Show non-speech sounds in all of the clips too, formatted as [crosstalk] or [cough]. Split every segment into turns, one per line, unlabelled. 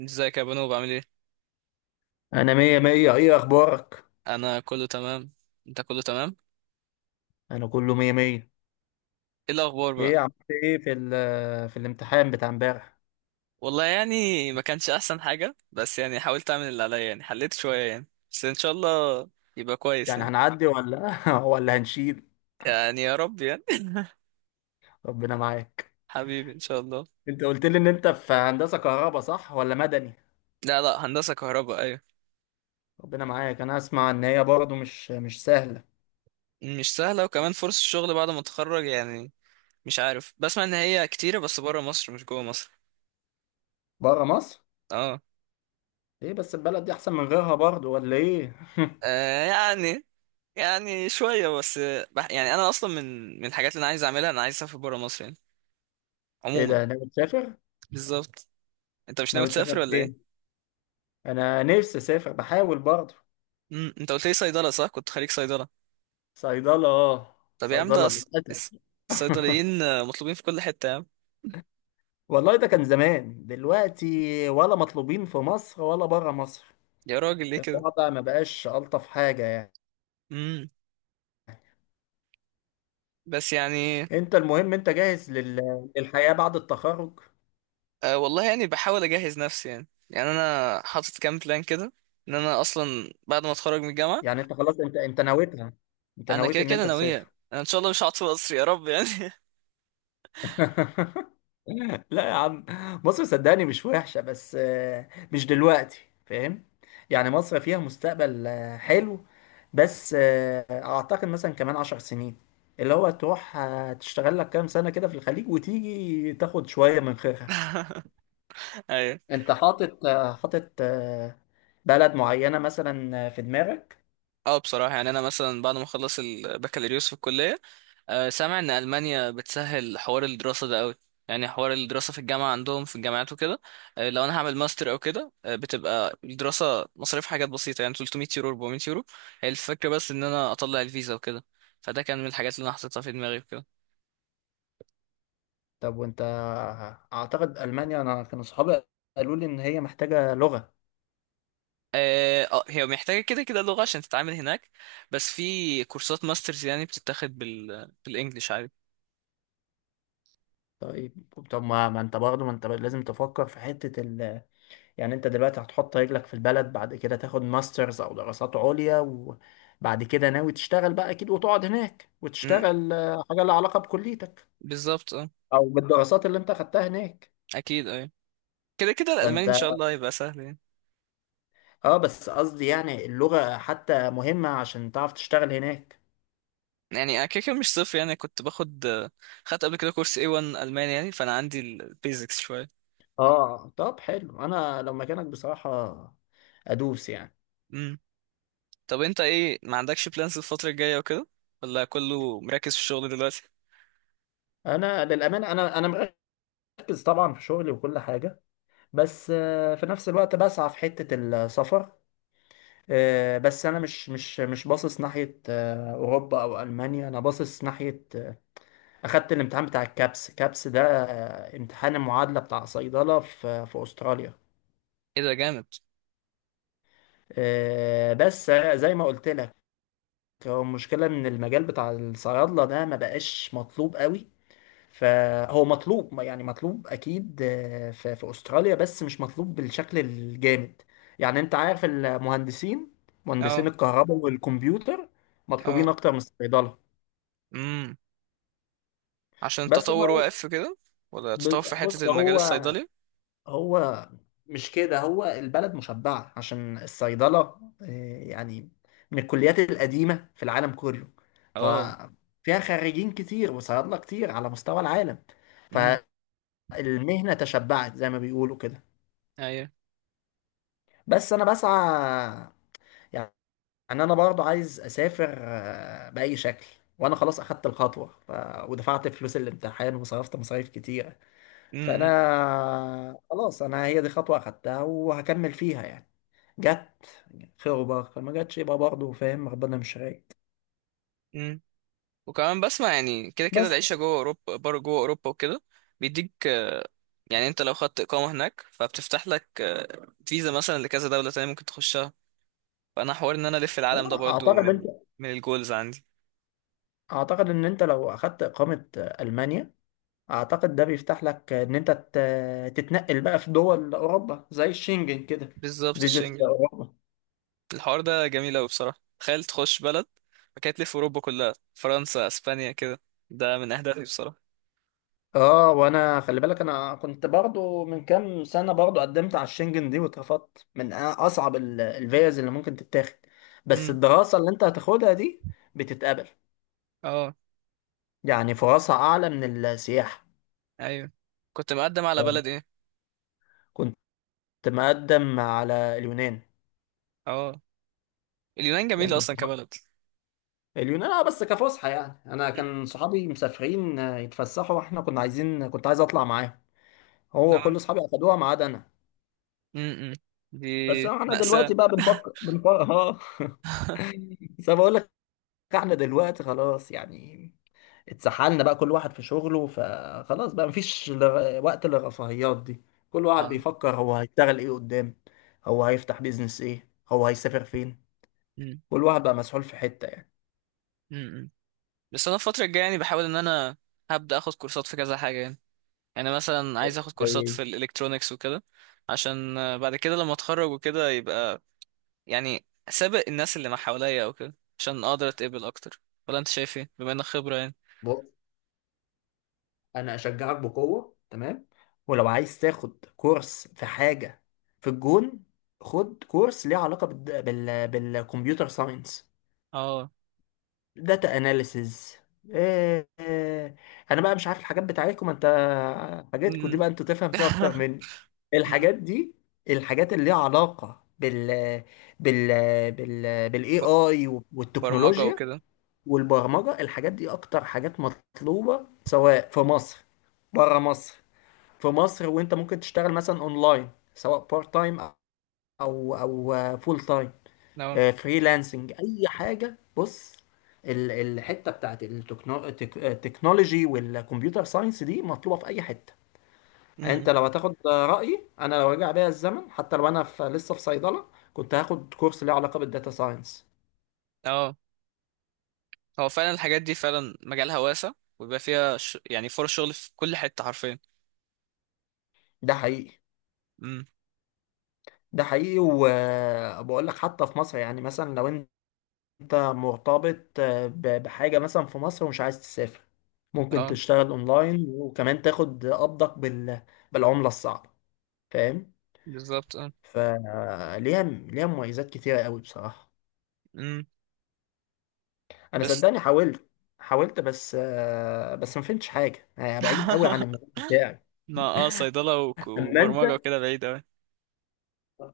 ازيك يا بنو؟ بعمل ايه؟
انا مية مية. ايه اخبارك؟
انا كله تمام. انت كله تمام؟
انا كله مية مية.
ايه الاخبار بقى؟
ايه عملت ايه في الامتحان بتاع امبارح؟
والله، يعني ما كانش احسن حاجه، بس يعني حاولت اعمل اللي عليا، يعني حليت شويه يعني، بس ان شاء الله يبقى كويس
يعني
يعني.
هنعدي ولا [laughs] ولا هنشيل؟
يعني يا رب يعني.
ربنا معاك.
[laughs] حبيبي ان شاء الله.
انت قلت لي ان انت في هندسة كهرباء، صح ولا مدني؟
لا لا، هندسه كهرباء، ايوه.
ربنا معاك. انا اسمع ان هي برضه مش سهلة.
مش سهله، وكمان فرص الشغل بعد ما اتخرج يعني. مش عارف، بسمع ان هي كتيره بس بره مصر، مش جوه مصر.
بره مصر.
اه.
ايه، بس البلد دي احسن من غيرها برضه ولا ايه؟
آه، يعني. يعني شويه بس، يعني انا اصلا من الحاجات اللي انا عايز اعملها، انا عايز اسافر بره مصر يعني.
[laughs] ايه
عموما.
ده، ناوي تسافر؟
بالظبط. انت مش ناوي
ناوي تسافر
تسافر ولا
فين؟
ايه؟
انا نفسي اسافر، بحاول برضه.
انت قلت لي صيدله، صح؟ كنت خريج صيدله؟
صيدلة اه.
طب يا عم، ده
صيدلة للأسف.
الص-
[laughs]
الصيدليين مطلوبين في كل حته يا عم.
والله ده كان زمان. دلوقتي ولا مطلوبين في مصر ولا بره مصر؟
يا راجل، ليه كده؟
الوضع ما بقاش ألطف حاجة يعني.
امم. بس يعني.
انت المهم، انت جاهز للحياة بعد التخرج؟
آه، والله يعني بحاول اجهز نفسي يعني انا حاطط كام بلان كده. ان انا اصلا بعد ما اتخرج من الجامعه.
يعني انت خلاص، انت نويتها. انت
انا
نويت
كده
ان
كده
انت تسافر.
ناويه، انا ان شاء الله مش هقعد في مصر، يا رب يعني.
[laughs] لا يا عم. مصر صدقني مش وحشة، بس مش دلوقتي. فاهم. يعني مصر فيها مستقبل حلو. بس أعتقد مثلا كمان 10 سنين. اللي هو تروح تشتغل لك كام سنة كده في الخليج، وتيجي تاخد شوية من خيرها.
[laughs] ايوه.
أنت حاطط بلد معينة مثلا في دماغك؟
اه، بصراحة يعني أنا مثلا بعد ما أخلص البكالوريوس في الكلية، سامع إن ألمانيا بتسهل حوار الدراسة ده أوي. يعني حوار الدراسة في الجامعة عندهم، في الجامعات وكده. لو أنا هعمل ماستر أو كده، بتبقى الدراسة مصاريف حاجات بسيطة، يعني 300 يورو 400 يورو. هي الفكرة بس إن أنا أطلع الفيزا وكده. فده كان من الحاجات اللي أنا حطيتها في دماغي وكده.
طب وأنت أعتقد ألمانيا، أنا كانوا صحابي قالوا لي إن هي محتاجة لغة.
اه، هي محتاجة كده كده لغة عشان تتعامل هناك. بس في كورسات ماسترز يعني بتتاخد بالإنجلش عادي.
طيب. طب ما انت برضه، ما انت لازم تفكر في حتة ال... يعني انت دلوقتي هتحط رجلك في البلد، بعد كده تاخد ماسترز او دراسات عليا، وبعد كده ناوي تشتغل بقى اكيد وتقعد هناك
مم،
وتشتغل حاجة لها علاقة بكليتك،
بالظبط، اه.
او بالدراسات اللي انت خدتها هناك.
أكيد، اه. كده كده الالماني
فانت...
ان شاء الله هيبقى سهل يعني.
اه بس قصدي يعني اللغة حتى مهمة عشان تعرف تشتغل هناك.
يعني أنا كده كده مش صفر يعني، كنت باخد، خدت قبل كده كورس A1 الماني، يعني فانا عندي البيزكس شويه.
اه، طب حلو، انا لو مكانك بصراحة ادوس يعني.
امم. طب انت ايه، ما عندكش بلانز الفتره الجايه وكده؟ ولا كله مركز في الشغل دلوقتي؟
انا للامانة انا مركز طبعا في شغلي وكل حاجة، بس في نفس الوقت بسعى في حتة السفر. بس انا مش باصص ناحية اوروبا او المانيا، انا باصص ناحية. اخدت الامتحان بتاع الكابس، كابس ده امتحان المعادلة بتاع صيدلة في استراليا.
ايه ده، جامد!
بس زي ما قلت لك، هو المشكلة ان المجال بتاع الصيادلة ده ما بقاش مطلوب قوي. فهو مطلوب يعني مطلوب اكيد في استراليا، بس مش مطلوب بالشكل الجامد. يعني انت عارف المهندسين، مهندسين
اه.
الكهرباء والكمبيوتر مطلوبين
اه.
اكتر من الصيدله.
امم. عشان
بس انا
التطور واقف كده؟ ولا تطور في حته
بص،
المجال
هو
الصيدلي؟
هو مش كده، هو البلد مشبعه عشان الصيدله. آه، يعني من الكليات القديمه في العالم كله،
اه.
ففيها خريجين كتير وصيادله كتير على مستوى العالم.
امم.
فالمهنه تشبعت زي ما بيقولوا كده.
ايوه.
بس انا بسعى يعني، انا برضو عايز اسافر باي شكل. وانا خلاص اخدت الخطوه، ف... ودفعت فلوس الامتحان وصرفت مصاريف كتيره. فانا خلاص، انا هي دي خطوه اخدتها وهكمل فيها يعني. جت خير وبركه، ما جاتش يبقى برضو فاهم ربنا مش رايد.
امم. وكمان بسمع يعني كده كده
بس
العيشة جوه أوروبا، بره جوه أوروبا وكده. بيديك يعني، أنت لو خدت إقامة هناك فبتفتح لك فيزا مثلا لكذا دولة تانية ممكن تخشها. فأنا حوار إن أنا ألف العالم ده برضو
اعتقد انت،
من الجولز عندي.
اعتقد ان انت لو اخدت اقامه المانيا، اعتقد ده بيفتح لك ان انت تتنقل بقى في دول اوروبا زي الشنجن كده.
بالظبط،
فيزيت
الشنجن.
اوروبا.
الحوار ده جميل أوي بصراحة، تخيل تخش بلد فكانت تلف أوروبا كلها، فرنسا أسبانيا كده. ده من أهدافي بصراحة.
اه، وانا خلي بالك، انا كنت برضو من كام سنة برضو قدمت على الشنجن دي واترفضت، من اصعب الفيز اللي ممكن تتاخد. بس
امم.
الدراسة اللي انت هتاخدها دي بتتقبل،
اه.
يعني فرصها اعلى من السياحة.
أيوه. كنت مقدم على بلد إيه؟
كنت مقدم على اليونان.
اه، اليونان جميلة
كان
أصلا كبلد.
اليونان اه، بس كفسحة يعني. انا
مم.
كان صحابي مسافرين يتفسحوا، واحنا كنا عايزين كنت عايز اطلع معاهم. هو
اه.
كل صحابي اخدوها ما عدا انا.
امم. دي
بس انا
مأساة.
دلوقتي بقى بنفكر اه. [laughs] بس أنا بقول احنا دلوقتي خلاص يعني، اتسحلنا بقى كل واحد في شغله، فخلاص بقى مفيش وقت للرفاهيات دي. كل واحد
اه.
بيفكر هو هيشتغل ايه قدام، هو هيفتح بيزنس ايه، هو هيسافر فين.
امم.
كل واحد بقى مسحول في حتة يعني.
امم. بس انا الفتره الجايه يعني بحاول ان انا هبدا اخد كورسات في كذا حاجه يعني. يعني مثلا عايز اخد كورسات
زي
في الالكترونيكس وكده. عشان بعد كده لما اتخرج وكده يبقى، يعني سابق الناس اللي ما حواليا او كده، عشان اقدر اتقبل اكتر. ولا انت شايف ايه، بما انك خبره يعني؟
بص، انا اشجعك بقوه تمام، ولو عايز تاخد كورس في حاجة في الجون، خد كورس ليه علاقة بالكمبيوتر ساينس،
اه.
داتا اناليسز. إيه، إيه. انا بقى مش عارف الحاجات بتاعتكم انت، حاجاتكم دي
امم.
بقى انتوا تفهم فيها اكتر مني.
أمم.
الحاجات دي، الحاجات اللي ليها علاقة بال
[laughs]
بالاي
ب-
اي
برمجه
والتكنولوجيا
وكده.
والبرمجة. الحاجات دي اكتر حاجات مطلوبة، سواء في مصر، بره مصر. في مصر وانت ممكن تشتغل مثلا اونلاين، سواء بارت تايم او فول تايم،
اه.
فريلانسنج، اي حاجه. بص، الحته بتاعت التكنولوجي والكمبيوتر ساينس دي مطلوبه في اي حته. انت
أمم.
لو هتاخد رايي، انا لو رجع بيا الزمن، حتى لو انا لسه في صيدله، كنت هاخد كورس ليه علاقه بالداتا ساينس.
اه، هو فعلا الحاجات دي فعلا مجالها واسع. ويبقى فيها يعني فرص شغل في كل حته حرفيا.
ده حقيقي.
امم.
ده حقيقي، وبقول لك حتى في مصر، يعني مثلا لو انت مرتبط بحاجه مثلا في مصر ومش عايز تسافر، ممكن
اه.
تشتغل اونلاين وكمان تاخد قبضك بالعمله الصعبه. فاهم.
بالظبط.
فليها، ليها مميزات كتيرة قوي بصراحة.
اه.
أنا
بس.
صدقني حاولت، بس ما فهمتش حاجة بعيد قوي عن
[laughs]
المجال بتاعي.
ما صيدلة
أما أنت
وبرمجة وكده بعيد أوي.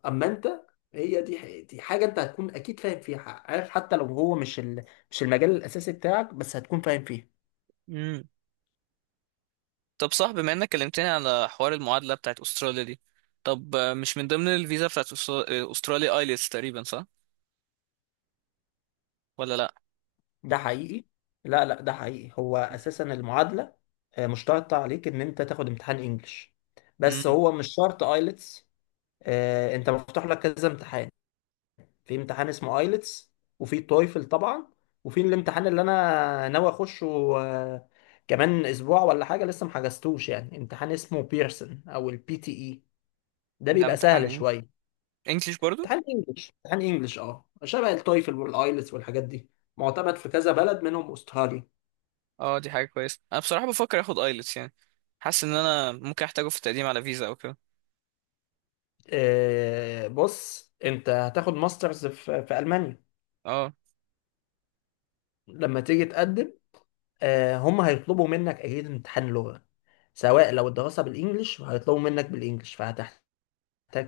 أما أنت هي دي حاجة أنت هتكون أكيد فاهم فيها، عارف، حتى لو هو مش المجال الأساسي بتاعك، بس هتكون فاهم فيه.
مم. طب صح، بما إنك كلمتني على حوار المعادلة بتاعت أستراليا دي، طب مش من ضمن الفيزا بتاعت أستراليا آيلتس تقريبا، صح ولا لأ؟
ده حقيقي. لا، لا، ده حقيقي. هو أساسا المعادلة مشترطة عليك إن أنت تاخد امتحان إنجلش، بس
امم.
هو مش شرط آيلتس. أنت مفتوح لك كذا امتحان، في امتحان اسمه ايلتس، وفي تويفل طبعا، وفي الامتحان اللي انا ناوي اخشه آه، كمان اسبوع ولا حاجه، لسه محجزتوش يعني، امتحان اسمه بيرسون، او البي تي اي. ده
ده
بيبقى
امتحان
سهل
ايه؟
شويه.
انجليش برضو؟
امتحان انجلش، اه، شبه التويفل والايلتس والحاجات دي، معتمد في كذا بلد منهم استراليا.
اه، دي حاجه كويسه، انا بصراحه بفكر اخد ايلتس يعني. حاسس ان انا ممكن احتاجه في التقديم على فيزا او كده.
بص، انت هتاخد ماسترز في المانيا،
اه.
لما تيجي تقدم هم هيطلبوا منك أكيد امتحان لغة. سواء لو الدراسة بالإنجلش، هيطلبوا منك بالإنجلش، فهتحتاج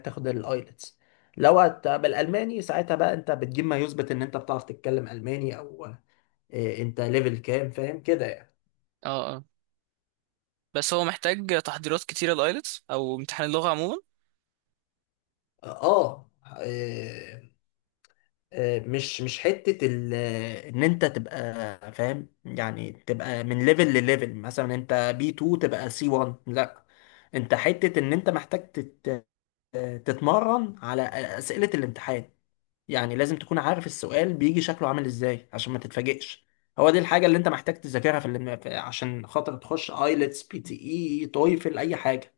تاخد الأيلتس. لو بالألماني، ساعتها بقى أنت بتجيب ما يثبت إن أنت بتعرف تتكلم ألماني، أو... أنت ليفل كام، فاهم كده يعني.
اه. اه، بس هو محتاج تحضيرات كتيره الايلتس او امتحان اللغه عموما.
آه آه، آه، مش حتة إن أنت تبقى فاهم، يعني تبقى من ليفل لليفل، مثلا أنت بي B2 تبقى سي C1، لا. انت حتة ان انت محتاج تتمرن على أسئلة الامتحان. يعني لازم تكون عارف السؤال بيجي شكله عامل ازاي عشان ما تتفاجئش. هو دي الحاجة اللي انت محتاج تذاكرها عشان خاطر تخش ايلتس، بي تي اي، تويفل، اي حاجة.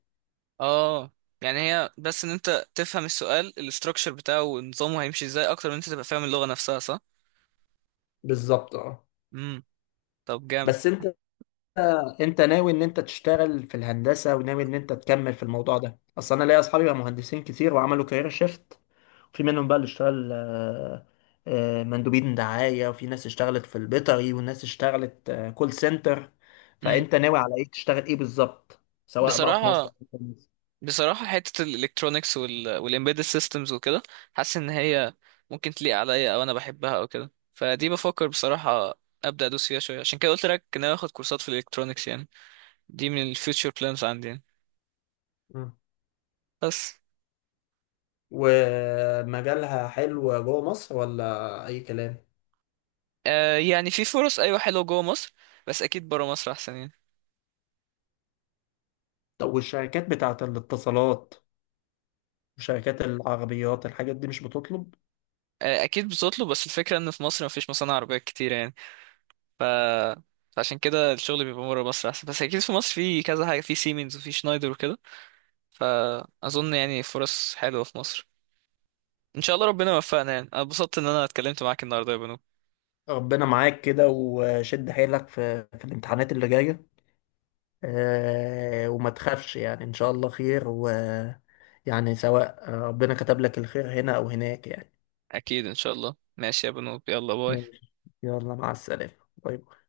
اه. يعني هي بس ان انت تفهم السؤال الاستراكشر بتاعه ونظامه هيمشي ازاي، اكتر من انت تبقى فاهم اللغة نفسها، صح؟
بالظبط اه.
امم. طب، جامد.
بس انت، انت ناوي ان انت تشتغل في الهندسه وناوي ان انت تكمل في الموضوع ده، اصل انا ليا اصحابي بقى مهندسين كتير وعملوا كارير شيفت. في منهم بقى اللي اشتغل مندوبين دعايه، وفي ناس اشتغلت في البيطري، وناس اشتغلت كول سنتر.
امم.
فانت ناوي على ايه، تشتغل ايه بالظبط، سواء بقى في مصر أو
بصراحة،
في مصر؟
بصراحة حتة الالكترونيكس والامبيدد سيستمز وكده، حاسس ان هي ممكن تليق عليا، او انا بحبها او كده، فدي بفكر بصراحة ابدا ادوس فيها شوية، عشان كده قلت لك ان انا اخد كورسات في الالكترونيكس يعني. دي من الفيوتشر بلانز عندي يعني.
مم.
بس
ومجالها حلو جوه مصر ولا اي كلام؟
آه يعني في فرص، ايوه حلوه جوه مصر، بس اكيد بره مصر احسن يعني.
طب والشركات بتاعت الاتصالات وشركات العربيات، الحاجات دي مش بتطلب؟
آه، اكيد بتطلب، بس الفكره ان في مصر مفيش مصانع عربيات كتير يعني. ف فعشان كده الشغل بيبقى بره مصر احسن، بس اكيد في مصر في كذا حاجه، في سيمنز وفي شنايدر وكده. فاظن يعني فرص حلوه في مصر. ان شاء الله ربنا يوفقنا، يعني انا اتبسطت ان انا اتكلمت معاك النهارده يا بنو.
ربنا معاك كده، وشد حيلك في الامتحانات اللي جاية. وما تخافش يعني إن شاء الله خير، و يعني سواء ربنا كتب لك الخير هنا أو هناك يعني.
اكيد ان شاء الله، ماشي يا بنو، يلا باي.
ماشي. يلا، مع السلامة. باي باي.